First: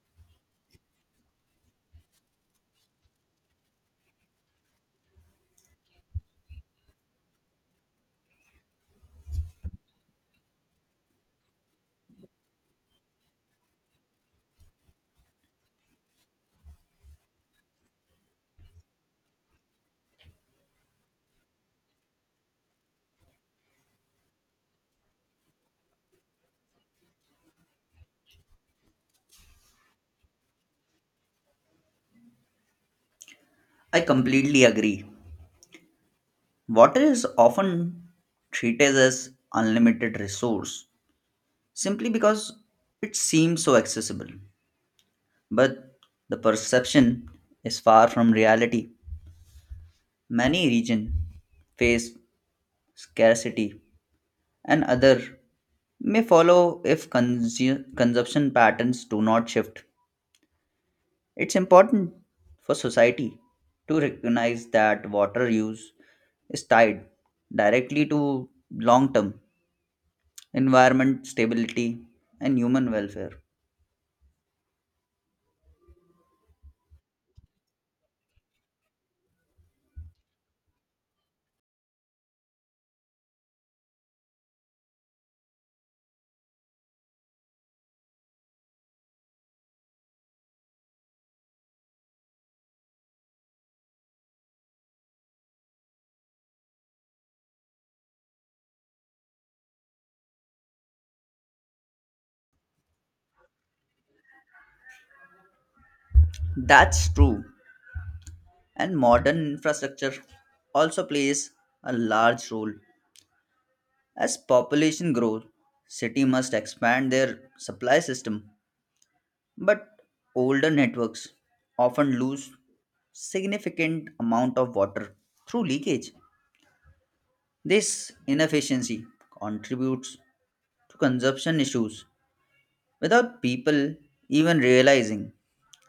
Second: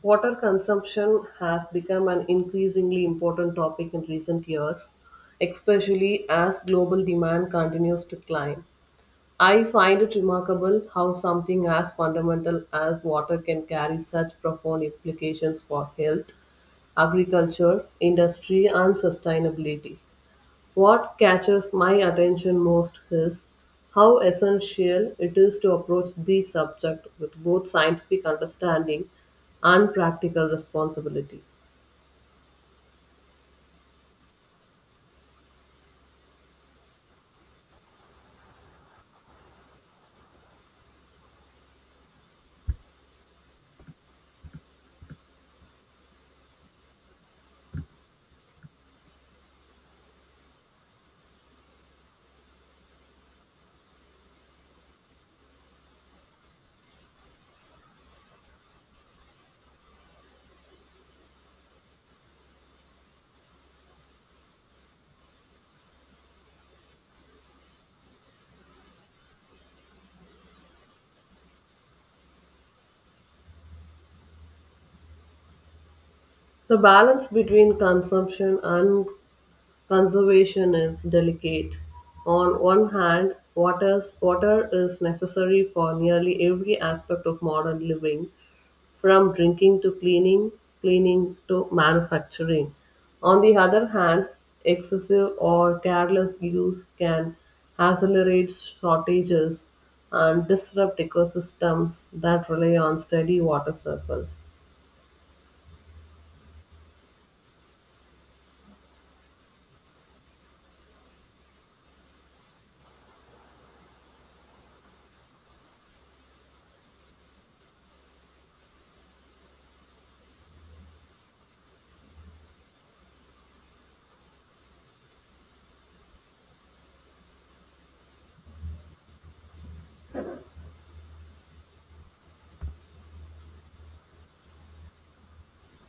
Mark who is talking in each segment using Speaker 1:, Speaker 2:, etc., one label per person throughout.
Speaker 1: Water consumption has become an increasingly important topic in recent years, especially as global demand continues to climb. I find it remarkable how something as fundamental as water can carry such profound implications for health, agriculture, industry, and sustainability. What catches my attention most is how essential it is to approach the subject with both scientific understanding and practical responsibility.
Speaker 2: I completely agree. Water is often treated as unlimited resource simply because it seems so accessible. But the perception is far from reality. Many regions face scarcity and other may follow if consumption patterns do not shift. It's important for society to recognize that water use is tied directly to long term environment stability, and human welfare.
Speaker 1: The balance between consumption and conservation is delicate. On one hand, water is necessary for nearly every aspect of modern living, from drinking to cleaning, cleaning to manufacturing. On the other hand, excessive or careless use can accelerate shortages and disrupt ecosystems that rely on steady water cycles.
Speaker 2: That's true, and modern infrastructure also plays a large role. As population grows, city must expand their supply system, but older networks often lose significant amount of water through leakage. This inefficiency contributes to consumption issues without people even realizing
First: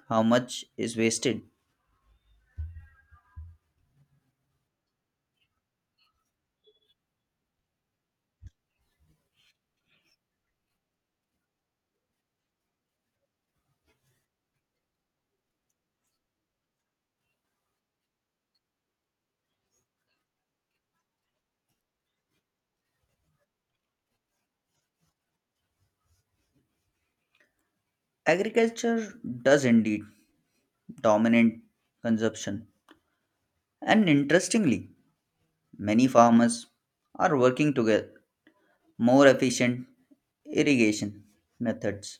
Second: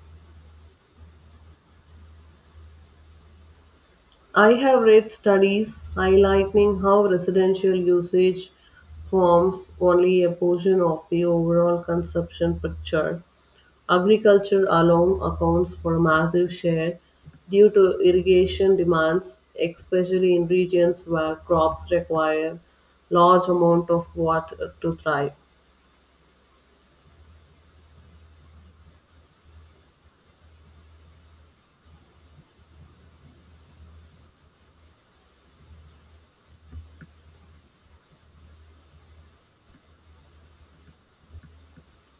Speaker 2: how much is wasted.
Speaker 1: I have read studies highlighting how residential usage forms only a portion of the overall consumption picture. Agriculture alone accounts for a massive share due to irrigation demands, especially in regions where crops require large amount of water to thrive.
Speaker 2: Agriculture does indeed dominate consumption, and interestingly, many farmers are working together more efficient irrigation methods,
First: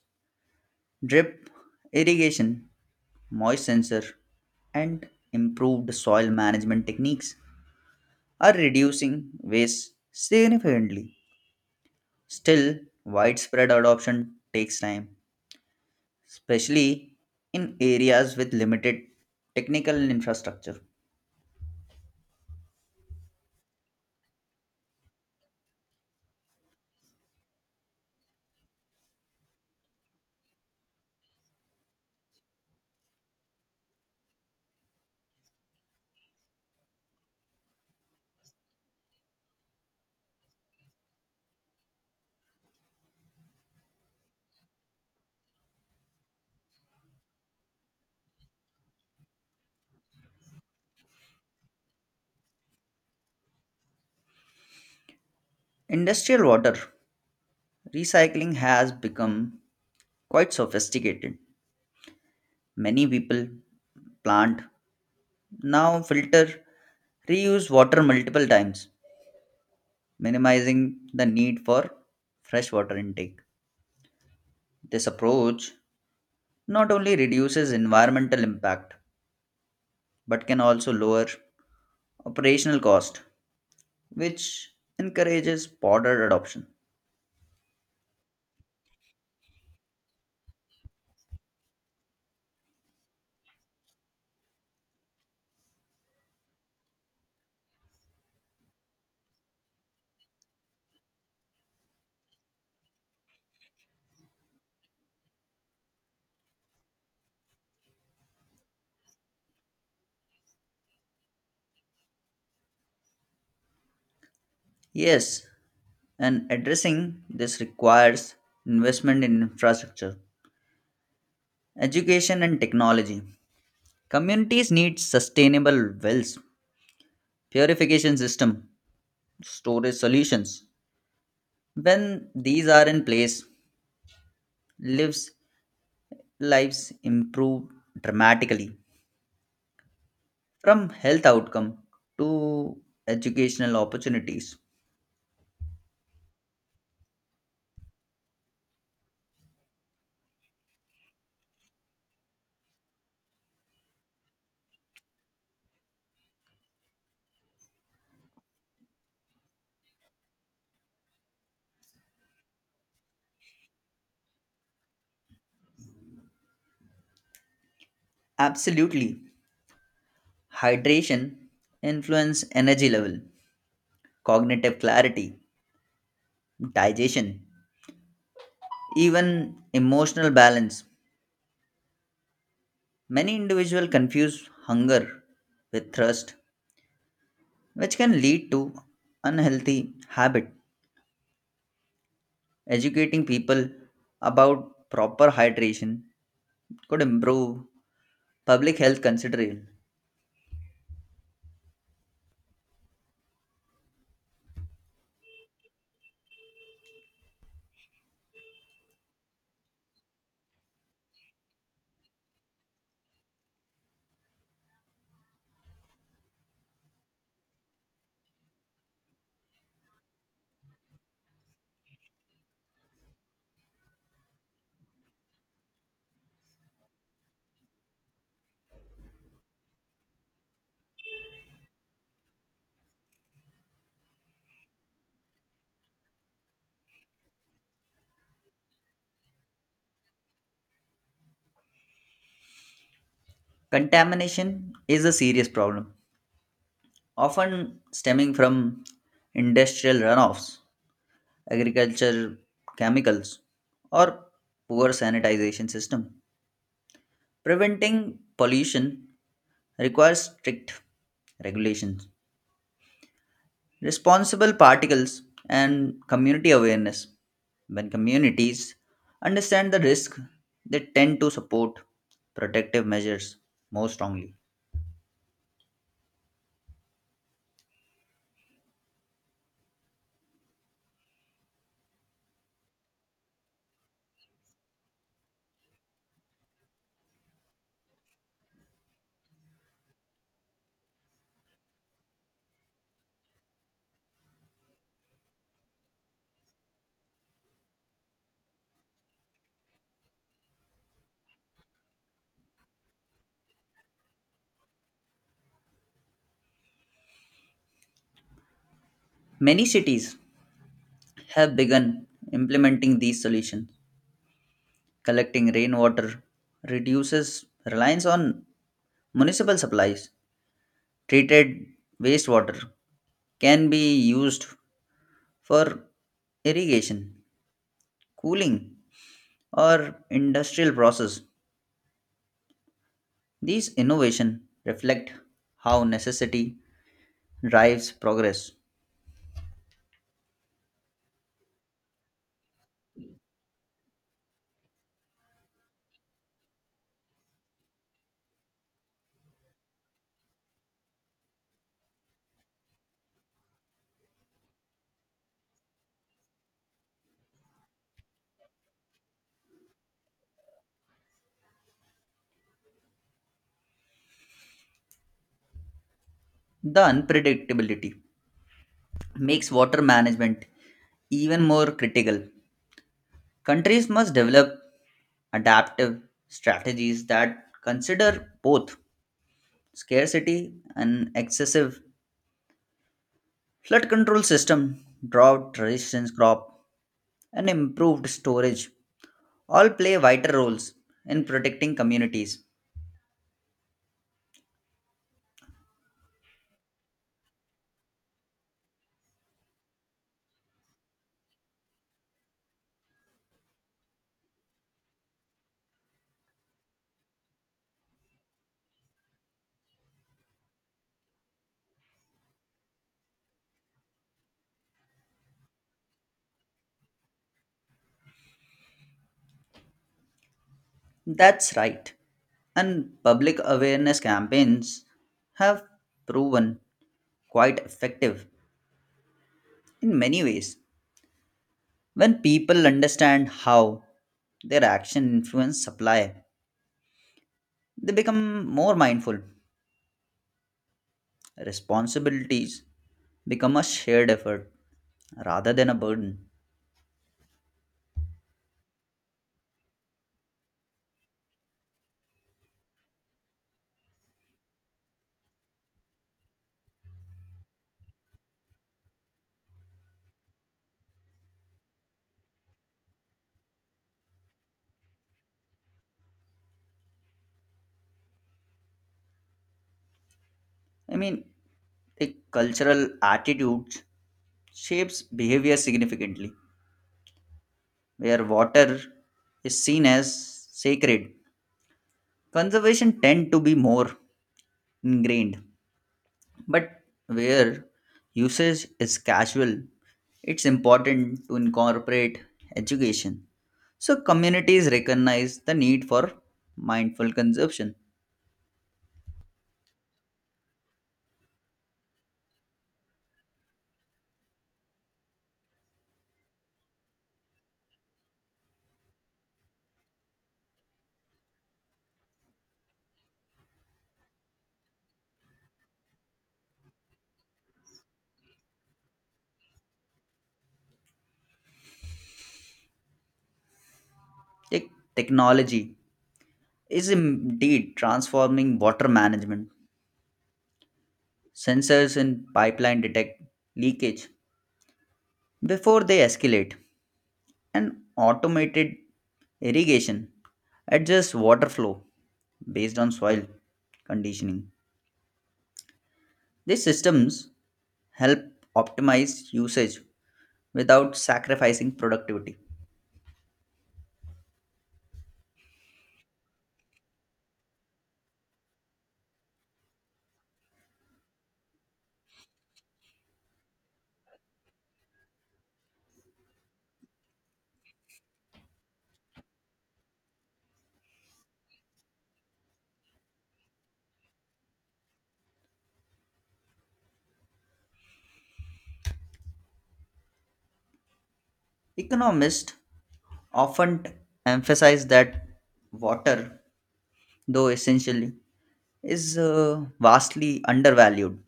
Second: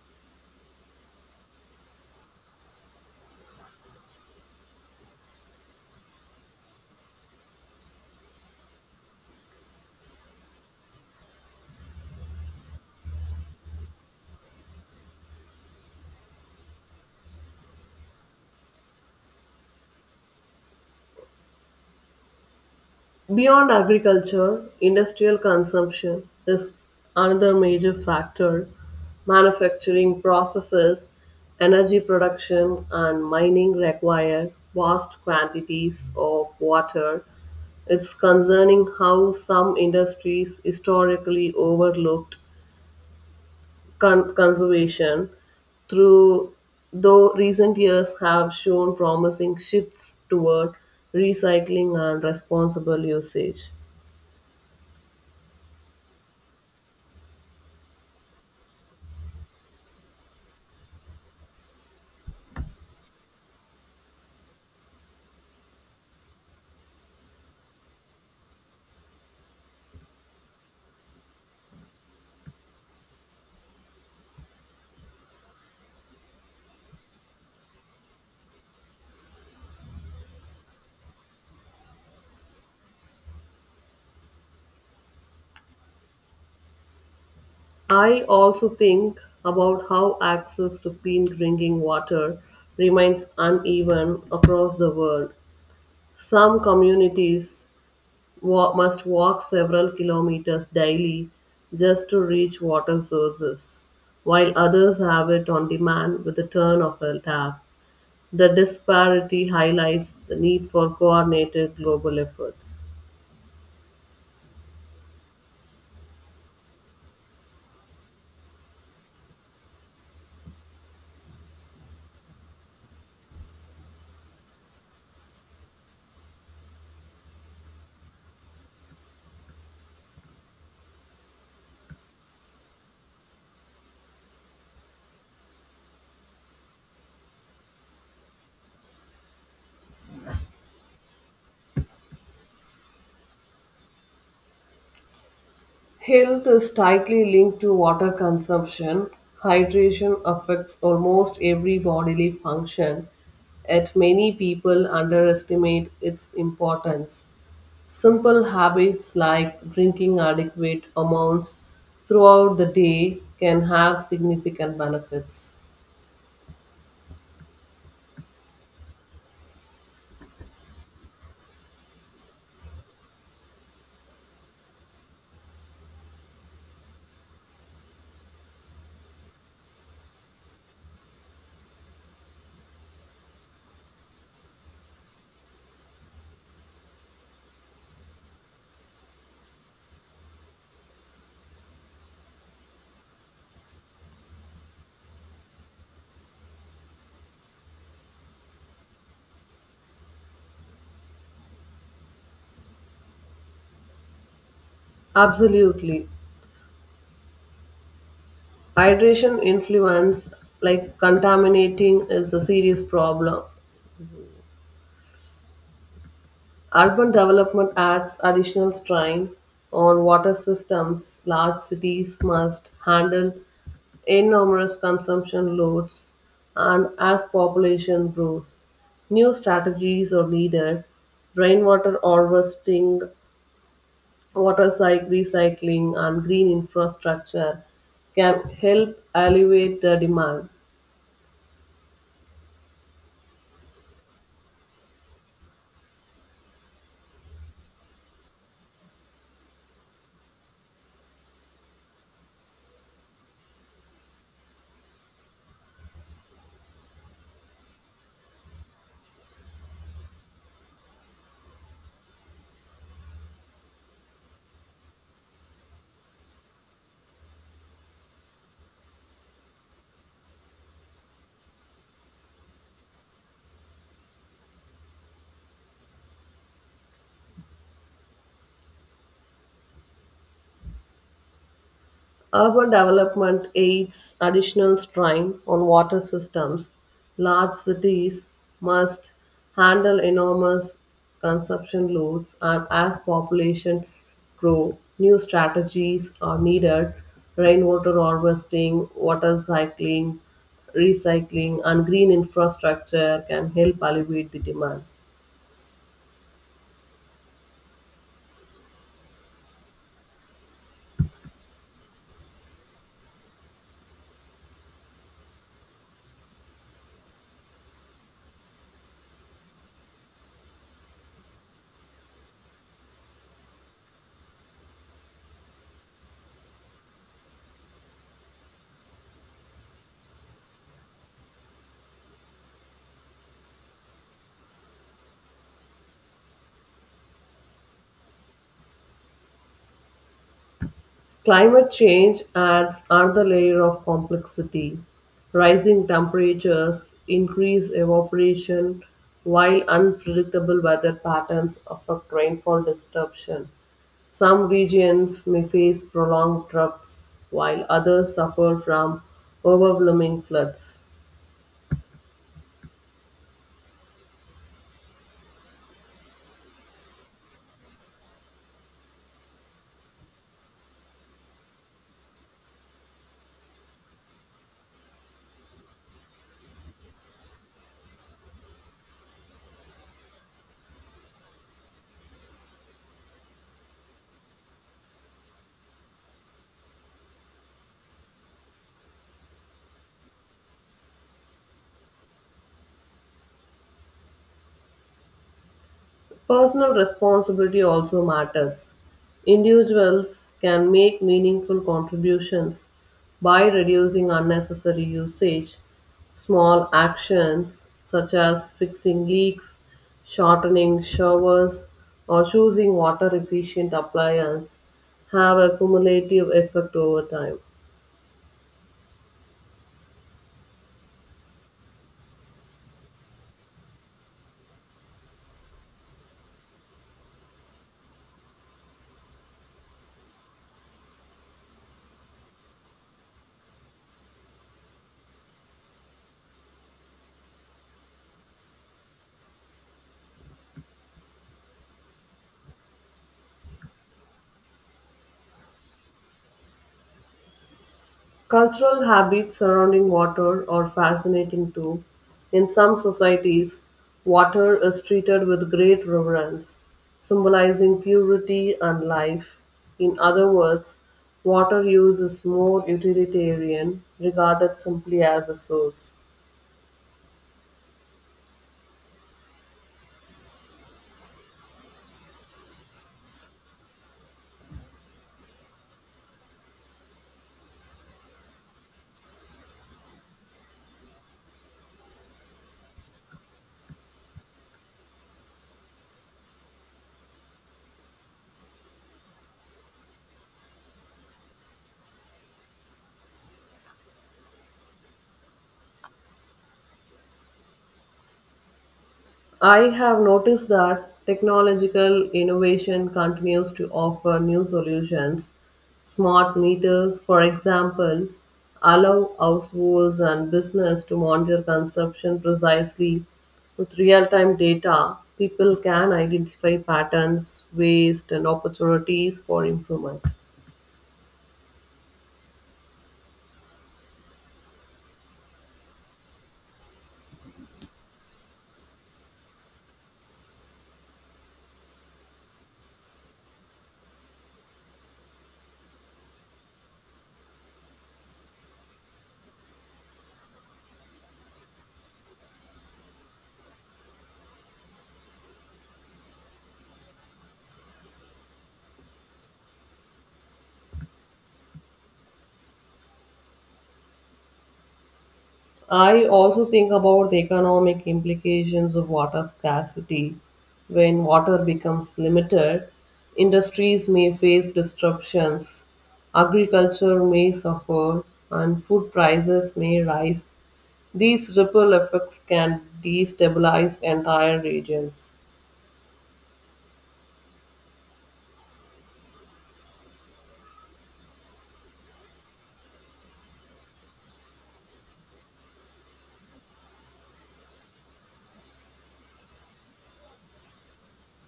Speaker 2: drip irrigation, moist sensor, and improved soil management techniques are reducing waste significantly. Still, widespread adoption takes time, especially in areas with limited technical infrastructure.
Speaker 1: Beyond agriculture, industrial consumption is another major factor. Manufacturing processes, energy production, and mining require vast quantities of water. It's concerning how some industries historically overlooked conservation, through though recent years have shown promising shifts toward recycling and responsible usage.
Speaker 2: Industrial water recycling has become quite sophisticated. Many people, plant now filter, reuse water multiple times, minimizing the need for fresh water intake. This approach not only reduces environmental impact but can also lower operational cost, which encourages broader adoption.
Speaker 1: I also think about how access to clean drinking water remains uneven across the world. Some communities must walk several kilometers daily just to reach water sources, while others have it on demand with the turn of a tap. The disparity highlights the need for coordinated global efforts.
Speaker 2: Yes, and addressing this requires investment in infrastructure, education, and technology. Communities need sustainable wells, purification system, storage solutions. When these are in place, lives lives improve dramatically from health outcome to educational opportunities.
Speaker 1: Health is tightly linked to water consumption. Hydration affects almost every bodily function, yet, many people underestimate its importance. Simple habits like drinking adequate amounts throughout the day can have significant benefits.
Speaker 2: Absolutely. Hydration influence energy level, cognitive clarity, digestion, even emotional balance. Many individuals confuse hunger with thirst which can lead to unhealthy habit. Educating people about proper hydration could improve public health consideration.
Speaker 1: Absolutely. Hydration influence, like contaminating, is a serious problem. Urban development adds additional strain on water systems. Large cities must handle enormous consumption loads, and as population grows, new strategies are needed. Rainwater harvesting, water cycle recycling, and green infrastructure can help alleviate the demand.
Speaker 2: Contamination is a serious problem, often stemming from industrial runoffs, agriculture chemicals, or poor sanitization system. Preventing pollution requires strict regulations, responsible particles, and community awareness. When communities understand the risk, they tend to support protective measures more strongly.
Speaker 1: Urban development aids additional strain on water systems. Large cities must handle enormous consumption loads, and as population grow, new strategies are needed. Rainwater harvesting, water cycling, recycling, and green infrastructure can help alleviate the demand.
Speaker 2: Many cities have begun implementing these solutions. Collecting rainwater reduces reliance on municipal supplies. Treated wastewater can be used for irrigation, cooling, or industrial process. These innovations reflect how necessity drives progress.
Speaker 1: Climate change adds another layer of complexity. Rising temperatures increase evaporation, while unpredictable weather patterns affect rainfall disruption. Some regions may face prolonged droughts, while others suffer from overwhelming floods.
Speaker 2: The unpredictability makes water management even more critical. Countries must develop adaptive strategies that consider both scarcity and excessive flood control system, drought resistance crop, and improved storage all play vital roles in protecting communities.
Speaker 1: Personal responsibility also matters. Individuals can make meaningful contributions by reducing unnecessary usage. Small actions such as fixing leaks, shortening showers, or choosing water efficient appliances have a cumulative effect over time.
Speaker 2: That's right. And public awareness campaigns have proven quite effective in many ways. When people understand how their action influence supply, they become more mindful. Responsibilities become a shared effort rather than a burden.
Speaker 1: Cultural habits surrounding water are fascinating too. In some societies, water is treated with great reverence, symbolizing purity and life. In other words, water use is more utilitarian, regarded simply as a source.
Speaker 2: I mean, like cultural attitudes shapes behavior significantly. Where water is seen as sacred, conservation tend to be more ingrained, but where usage is casual, it's important to incorporate education so communities recognize the need for mindful consumption.
Speaker 1: I have noticed that technological innovation continues to offer new solutions. Smart meters, for example, allow households and business to monitor consumption precisely with real-time data. People can identify patterns, waste, and opportunities for improvement.
Speaker 2: Technology is indeed transforming water management. Sensors in pipeline detect leakage before they escalate, and automated irrigation adjusts water flow based on soil conditioning. These systems help optimize usage without sacrificing productivity.
Speaker 1: I also think about the economic implications of water scarcity. When water becomes limited, industries may face disruptions, agriculture may suffer, and food prices may rise. These ripple effects can destabilize entire regions.
Speaker 2: Economists often emphasize that water, though essentially, is vastly undervalued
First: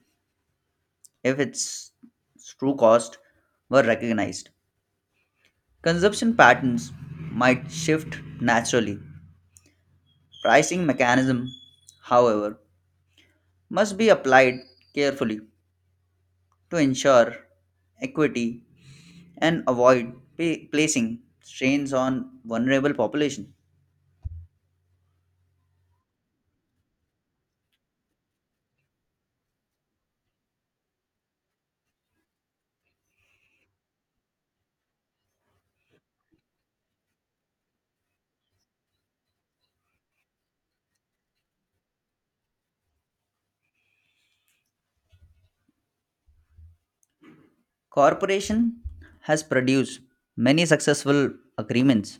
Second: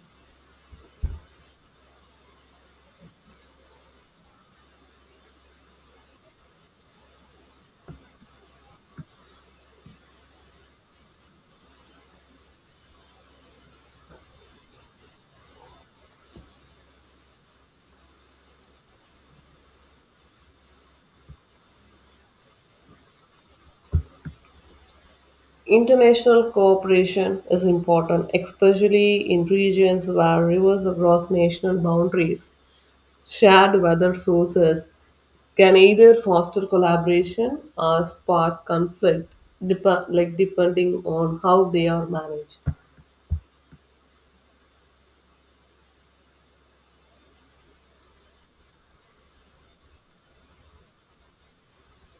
Speaker 2: if its true cost were recognized. Consumption patterns might shift naturally. Pricing mechanism, however, must be applied carefully to ensure equity and avoid placing strains on vulnerable population.
Speaker 1: International cooperation is important, especially in regions where rivers cross national boundaries. Shared weather sources can either foster collaboration or spark conflict depending on how they are managed.
Speaker 2: Corporation has produced many successful agreements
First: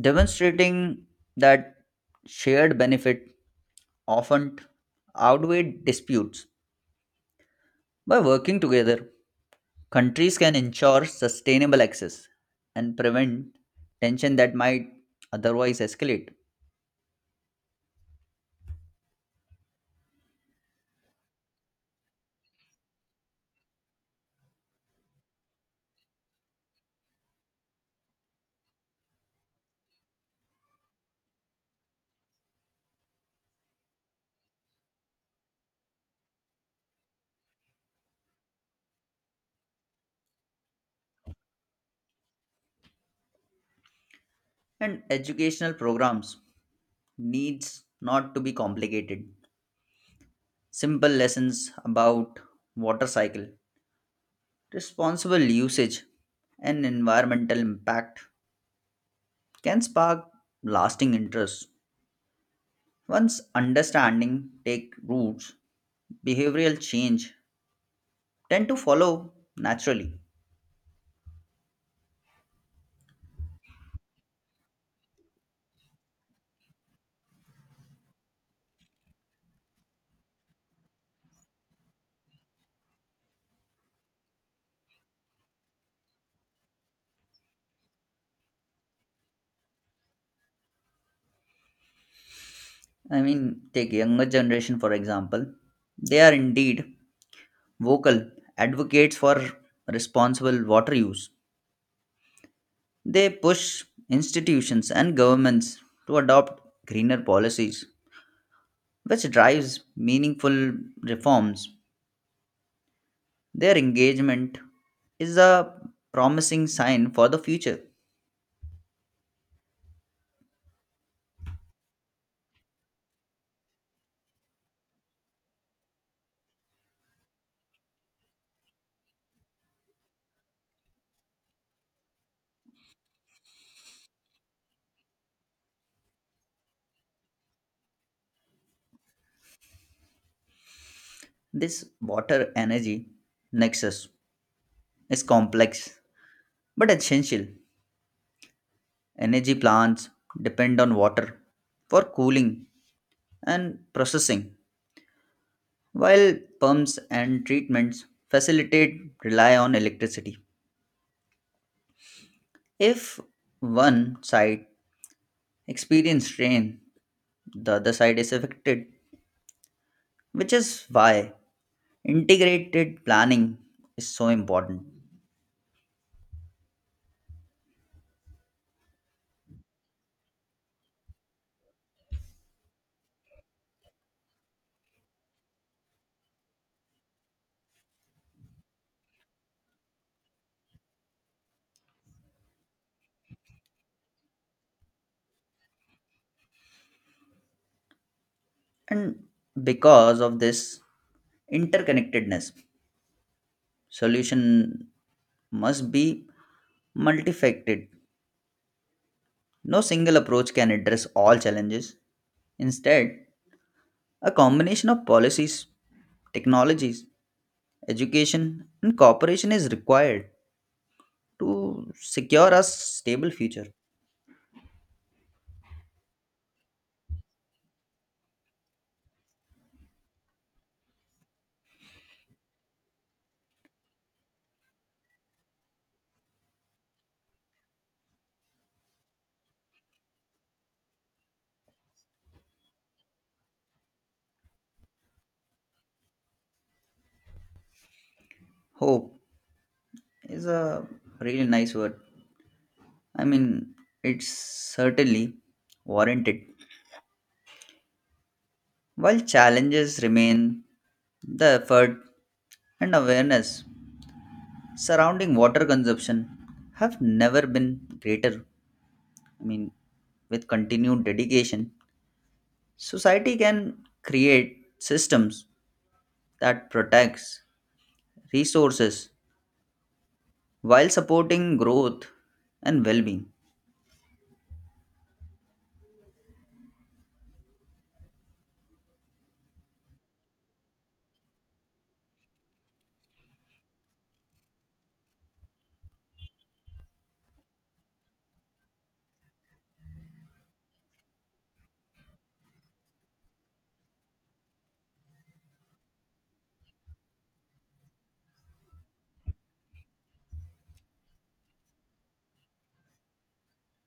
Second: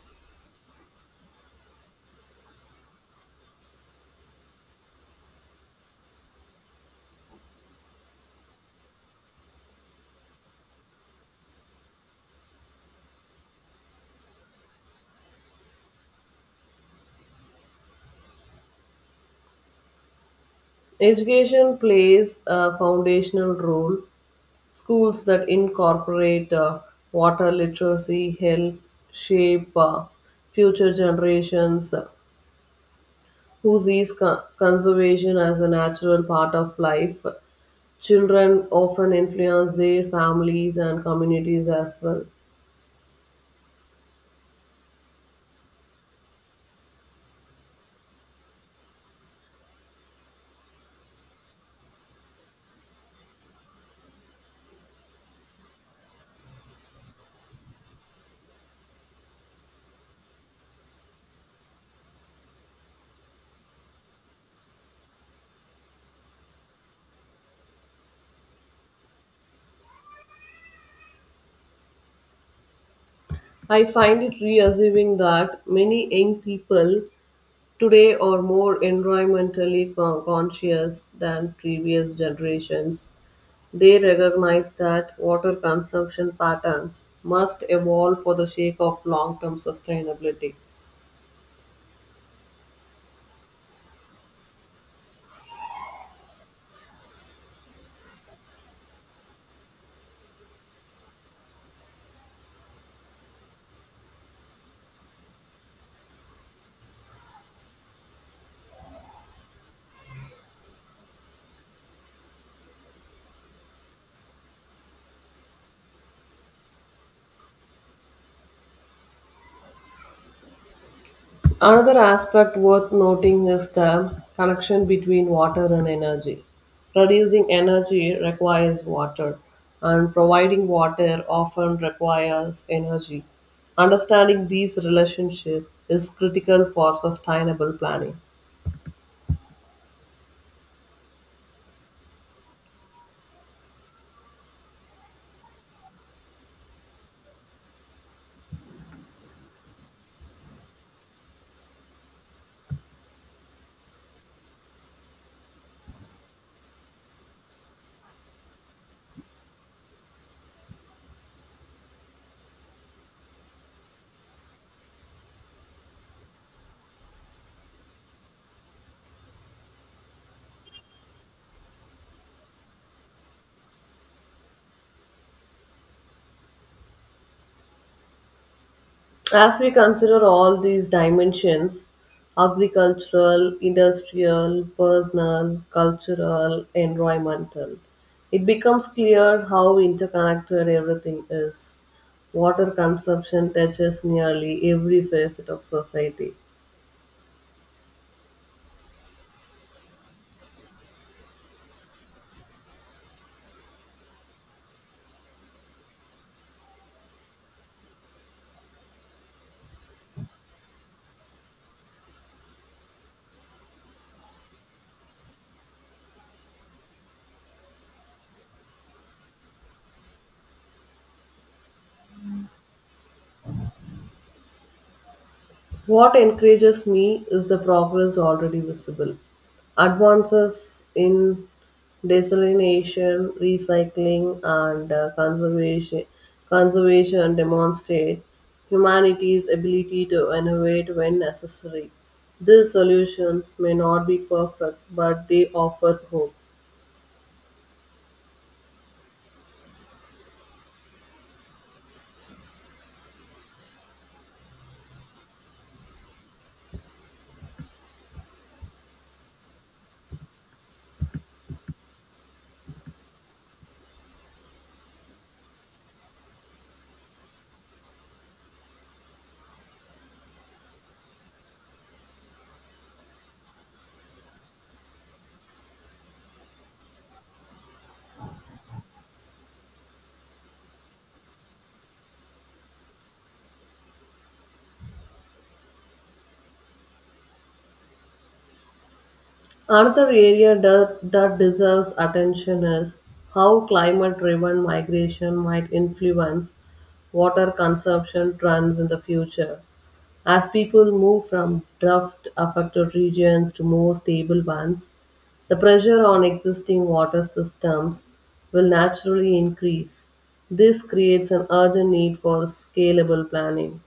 Speaker 2: demonstrating that shared benefit often outweigh disputes. By working together, countries can ensure sustainable access and prevent tension that might otherwise escalate.
Speaker 1: Education plays a foundational role. Schools that incorporate water literacy help shape future generations who sees conservation as a natural part of life. Children often influence their families and communities as well.
Speaker 2: And educational programs needs not to be complicated. Simple lessons about water cycle, responsible usage, and environmental impact can spark lasting interest. Once understanding take roots, behavioral change tend to follow naturally.
Speaker 1: I find it reassuming that many young people today are more environmentally conscious than previous generations. They recognize that water consumption patterns must evolve for the sake of long term sustainability.
Speaker 2: I mean, take younger generation for example. They are indeed vocal advocates for responsible water use. They push institutions and governments to adopt greener policies, which drives meaningful reforms. Their engagement is a promising sign for the future.
Speaker 1: Another aspect worth noting is the connection between water and energy. Producing energy requires water, and providing water often requires energy. Understanding these relationships is critical for sustainable planning.
Speaker 2: This water energy nexus is complex but essential. Energy plants depend on water for cooling and processing, while pumps and treatments facilitate rely on electricity. If one side experiences rain, the other side is affected, which is why integrated planning is so important.
Speaker 1: As we consider all these dimensions, agricultural, industrial, personal, cultural, environmental, it becomes clear how interconnected everything is. Water consumption touches nearly every facet of society.
Speaker 2: And because of this interconnectedness, solution must be multifaceted. No single approach can address all challenges. Instead, a combination of policies, technologies, education, and cooperation is required to secure a stable future.
Speaker 1: What encourages me is the progress already visible. Advances in desalination, recycling, and conservation demonstrate humanity's ability to innovate when necessary. These solutions may not be perfect, but they offer hope.
Speaker 2: Hope is a really nice word. I mean, it's certainly warranted. While challenges remain, the effort and awareness surrounding water consumption have never been greater. I mean, with continued dedication, society can create systems that protects resources while supporting growth and well being.
Speaker 1: Another area that deserves attention is how climate driven migration might influence water consumption trends in the future. As people move from drought affected regions to more stable ones, the pressure on existing water systems will naturally increase. This creates an urgent need for scalable planning.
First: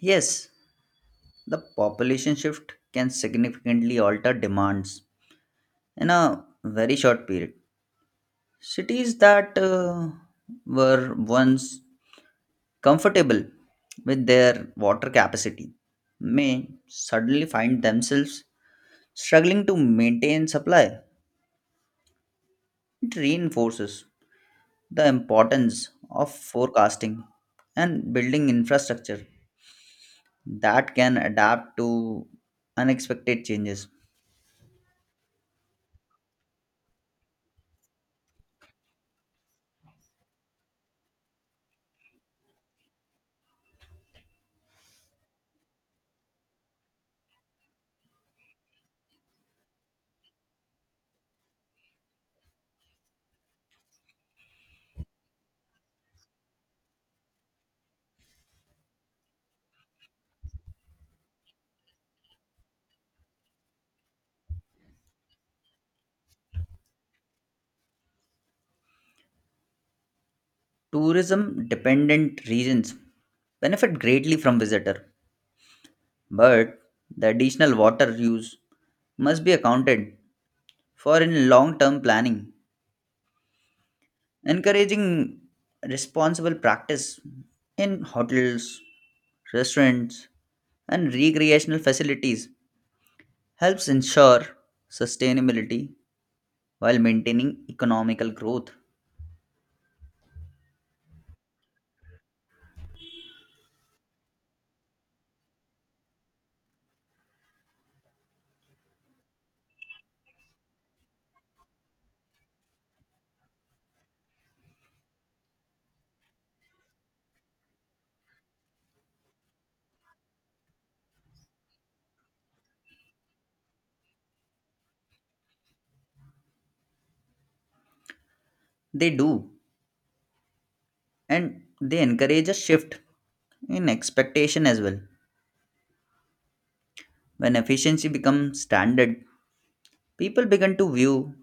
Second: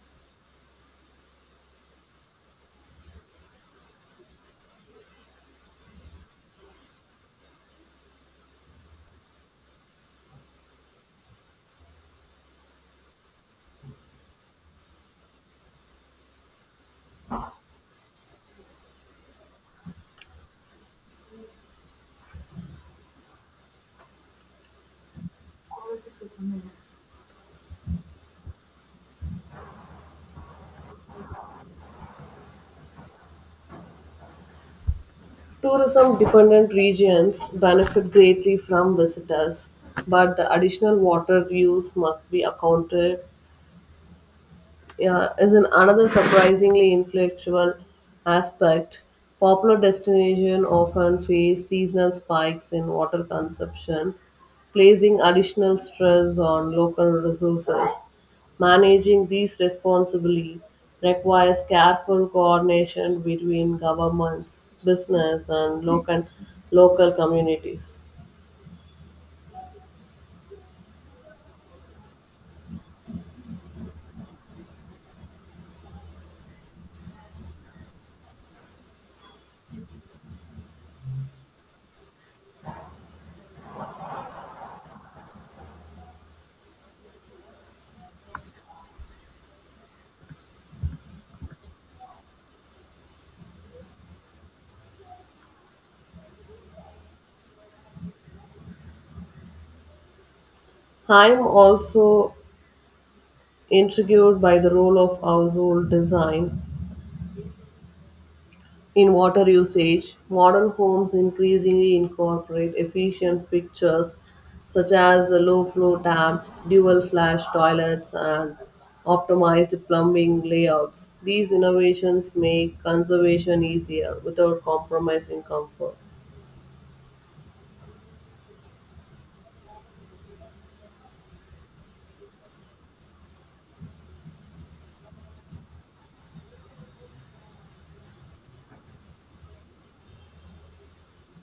Speaker 2: Yes, the population shift can significantly alter demands in a very short period. Cities that were once comfortable with their water capacity may suddenly find themselves struggling to maintain supply. It reinforces the importance of forecasting and building infrastructure that can adapt to unexpected changes.
Speaker 1: Tourism dependent regions benefit greatly from visitors, but the additional water use must be accounted, yeah, is an another surprisingly influential aspect. Popular destinations often face seasonal spikes in water consumption, placing additional stress on local resources. Managing these responsibly requires careful coordination between governments, business, and local communities.
Speaker 2: Tourism dependent regions benefit greatly from visitor, but the additional water use must be accounted for in long term planning. Encouraging responsible practice in hotels, restaurants, and recreational facilities helps ensure sustainability while maintaining economical growth.
Speaker 1: I'm also intrigued by the role of household design. In water usage, modern homes increasingly incorporate efficient fixtures such as low flow taps, dual flush toilets, and optimized plumbing layouts. These innovations make conservation easier without compromising comfort.
Speaker 2: They do, and they encourage a shift in expectation as well. When efficiency becomes standard, people begin to view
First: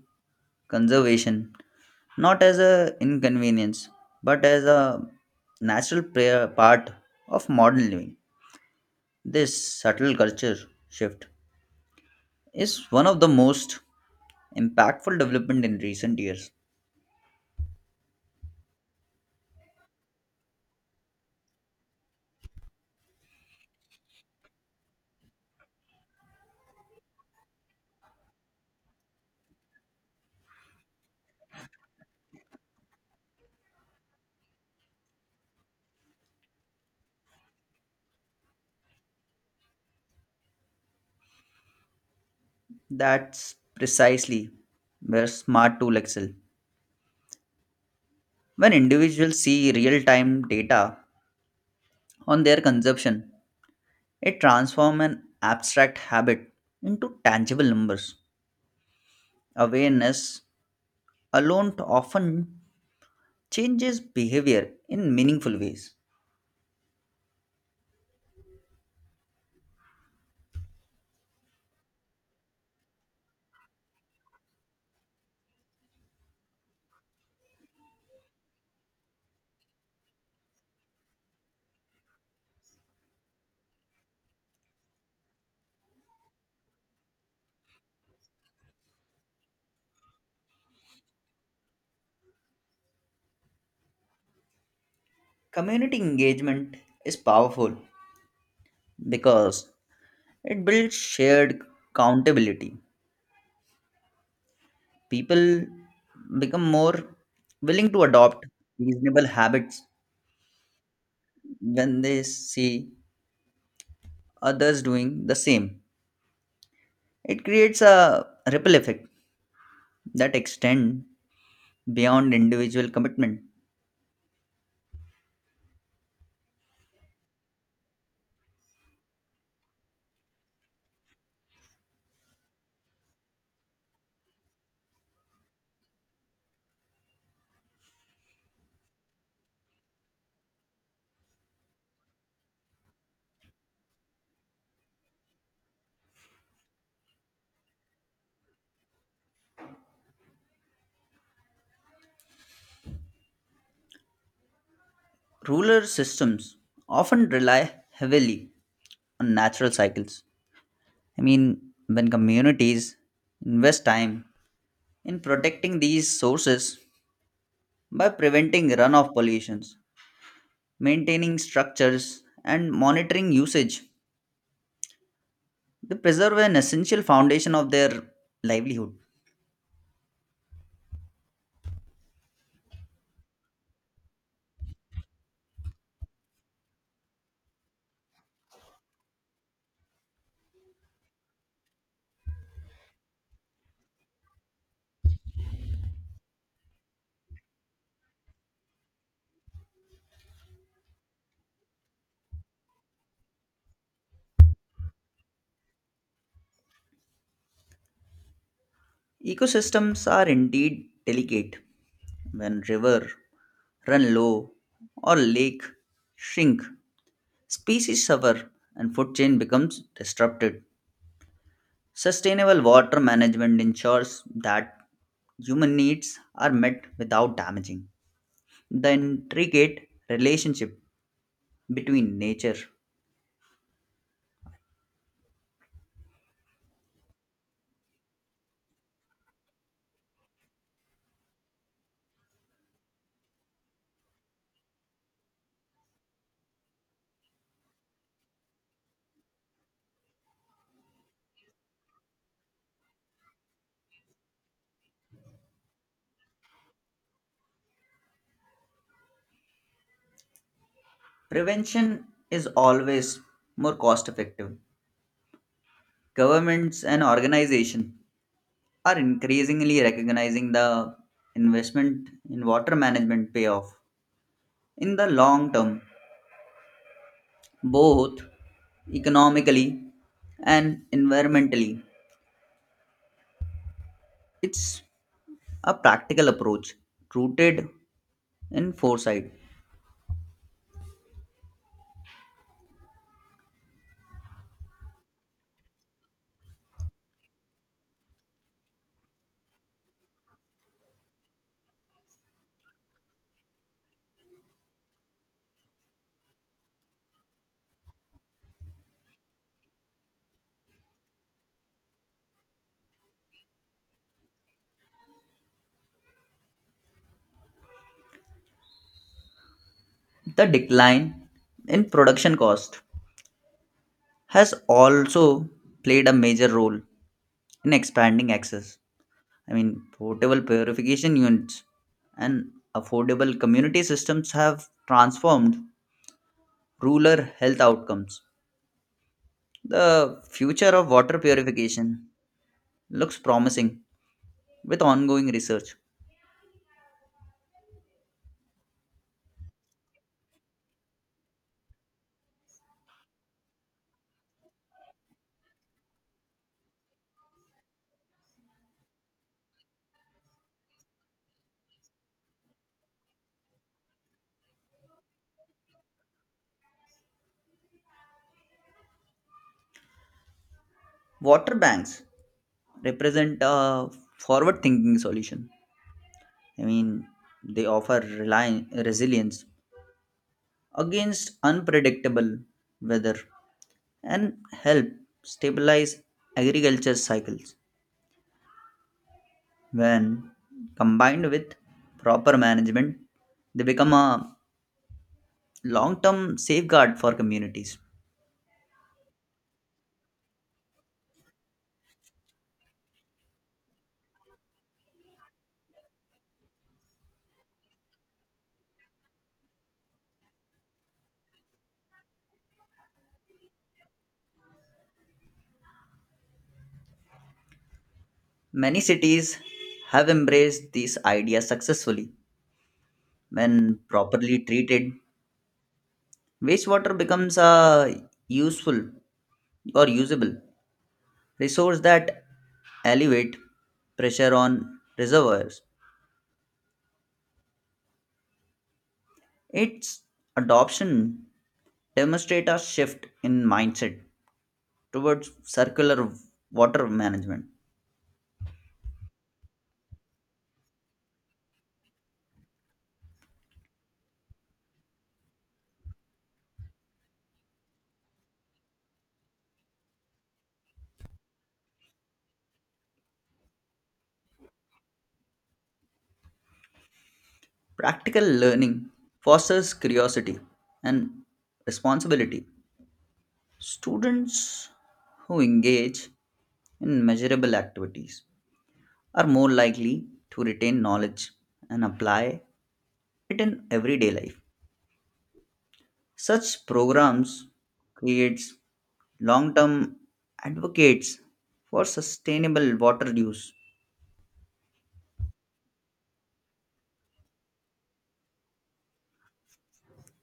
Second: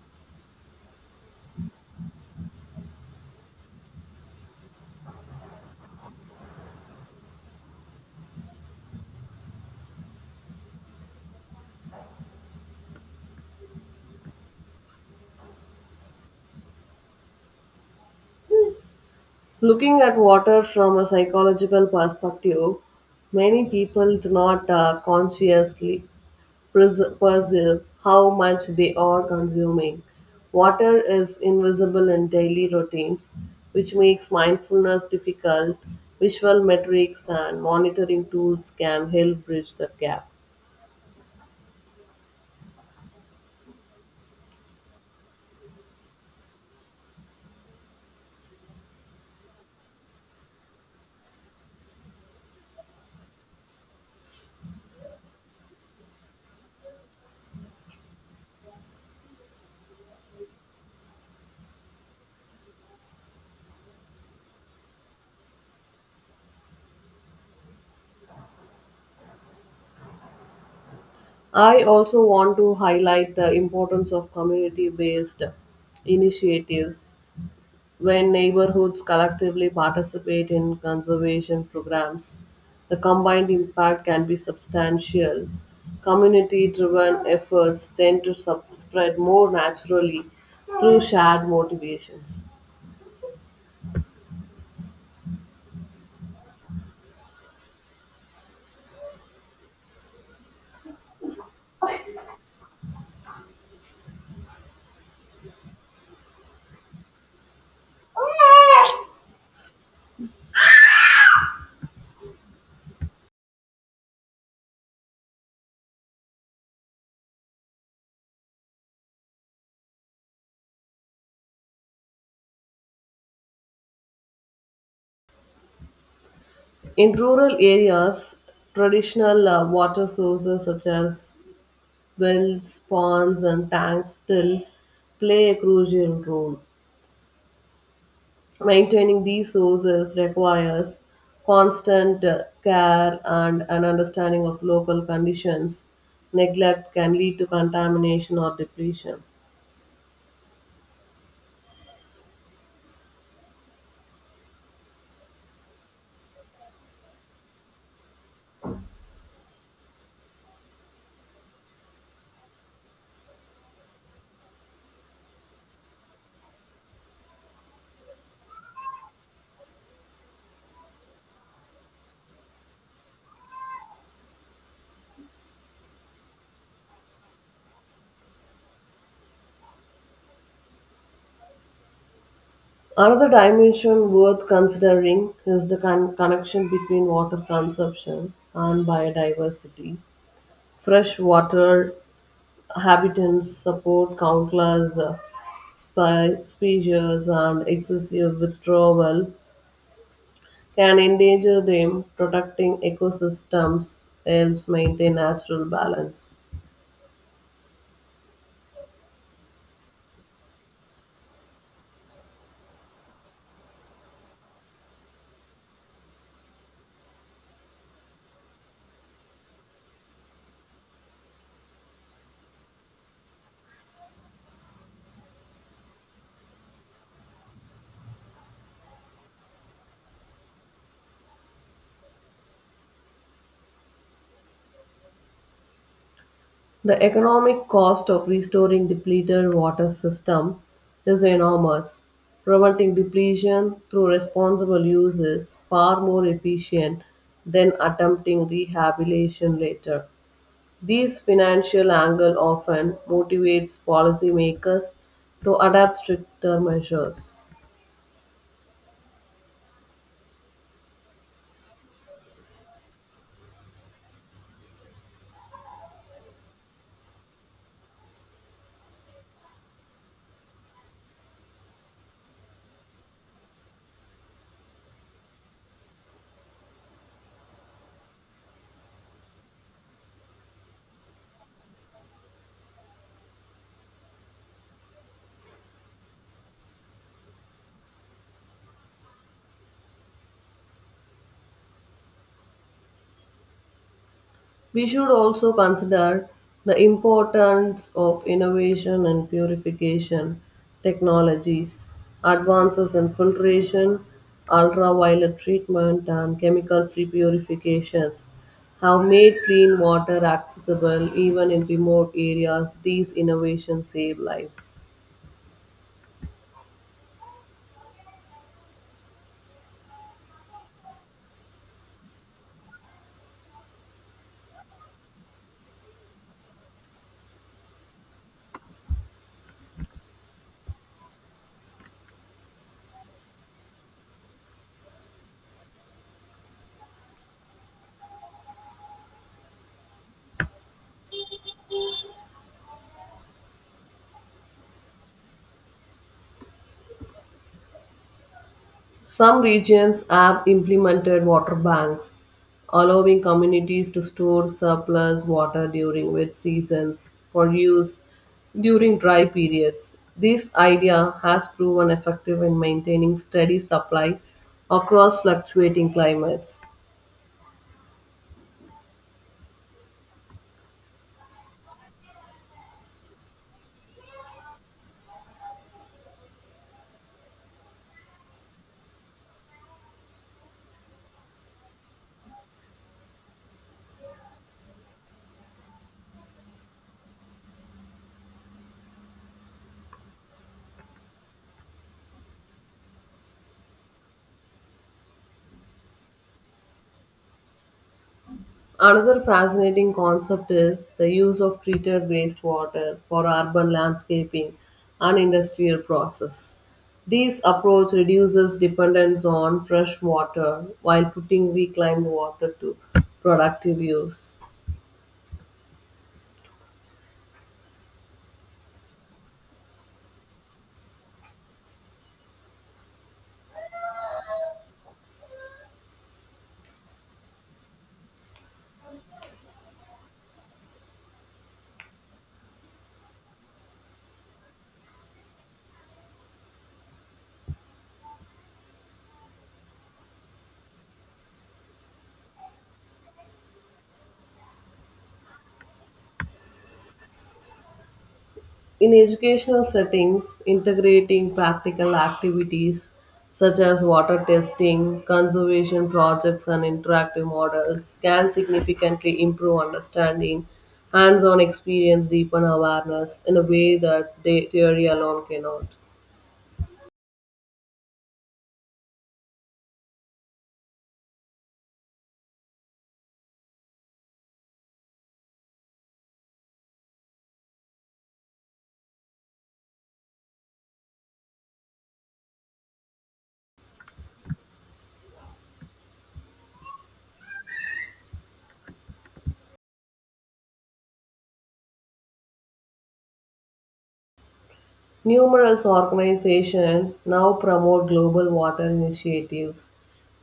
Speaker 2: conservation not as a inconvenience but as a natural part of modern living. This subtle culture shift is one of the most impactful development in recent years.
Speaker 1: Looking at water from a psychological perspective, many people do not consciously perceive how much they are consuming. Water is invisible in daily routines, which makes mindfulness difficult. Visual metrics and monitoring tools can help bridge that gap.
Speaker 2: That's precisely where smart tool excel. When individuals see real-time data on their consumption, it transforms an abstract habit into tangible numbers. Awareness alone often changes behavior in meaningful ways.
Speaker 1: I also want to highlight the importance of community based initiatives. When neighborhoods collectively participate in conservation programs, the combined impact can be substantial. Community driven efforts tend to spread more naturally through shared motivations.
Speaker 2: Community engagement is powerful because it builds shared accountability. People become more willing to adopt reasonable habits when they see others doing the same. It creates a ripple effect that extends beyond individual commitment.
Speaker 1: In rural areas, traditional water sources such as wells, ponds, and tanks still play a crucial role. Maintaining these sources requires constant care and an understanding of local conditions. Neglect can lead to contamination or depletion.
Speaker 2: Rural systems often rely heavily on natural cycles. I mean, when communities invest time in protecting these sources by preventing runoff pollutions, maintaining structures, and monitoring usage, they preserve an essential foundation of their livelihood.
Speaker 1: Another dimension worth considering is the connection between water consumption and biodiversity. Freshwater habitants support countless species, and excessive withdrawal can endanger them, protecting ecosystems helps maintain natural balance.
Speaker 2: Ecosystems are indeed delicate. When river run low or lake shrink, species suffer and food chain becomes disrupted. Sustainable water management ensures that human needs are met without damaging the intricate relationship between nature.
Speaker 1: The economic cost of restoring depleted water system is enormous. Preventing depletion through responsible use is far more efficient than attempting rehabilitation later. This financial angle often motivates policymakers to adapt stricter measures.
Speaker 2: Prevention is always more cost effective. Governments and organizations are increasingly recognizing the investment in water management payoff in the long term, both economically and environmentally. It's a practical approach rooted in foresight.
Speaker 1: We should also consider the importance of innovation and purification technologies, advances in filtration, ultraviolet treatment, and chemical free purifications have made clean water accessible even in remote areas. These innovations save lives.
Speaker 2: The decline in production cost has also played a major role in expanding access. I mean, portable purification units and affordable community systems have transformed rural health outcomes. The future of water purification looks promising with ongoing research.
Speaker 1: Some regions have implemented water banks, allowing communities to store surplus water during wet seasons for use during dry periods. This idea has proven effective in maintaining steady supply across fluctuating climates.
Speaker 2: Water banks represent a forward thinking solution. I mean, they offer resilience against unpredictable weather and help stabilize agriculture cycles. When combined with proper management, they become a long term safeguard for communities.
Speaker 1: Another fascinating concept is the use of treated wastewater for urban landscaping and industrial process. This approach reduces dependence on fresh water while putting reclaimed water to productive use.
Speaker 2: Many cities have embraced these ideas successfully. When properly treated, wastewater becomes a useful or usable resource that elevate pressure on reservoirs. Its adoption demonstrate a shift in mindset towards circular water management.
Speaker 1: In educational settings, integrating practical activities such as water testing, conservation projects, and interactive models can significantly improve understanding, hands on experience, deepen awareness in a way that the theory alone cannot.
Speaker 2: Practical learning fosters curiosity and responsibility. Students who engage in measurable activities are more likely to retain knowledge and apply it in everyday life. Such programs creates long-term advocates for sustainable water use.
Speaker 1: Numerous organizations now promote global water initiatives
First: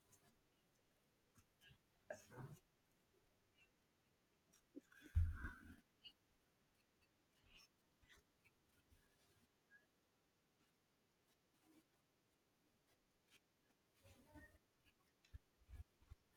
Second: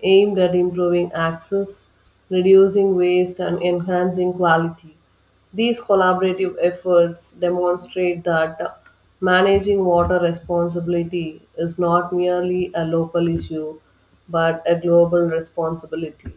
Speaker 1: aimed at improving access, reducing waste, and enhancing quality. These collaborative efforts demonstrate that managing water responsibility is not merely a local issue but a global responsibility.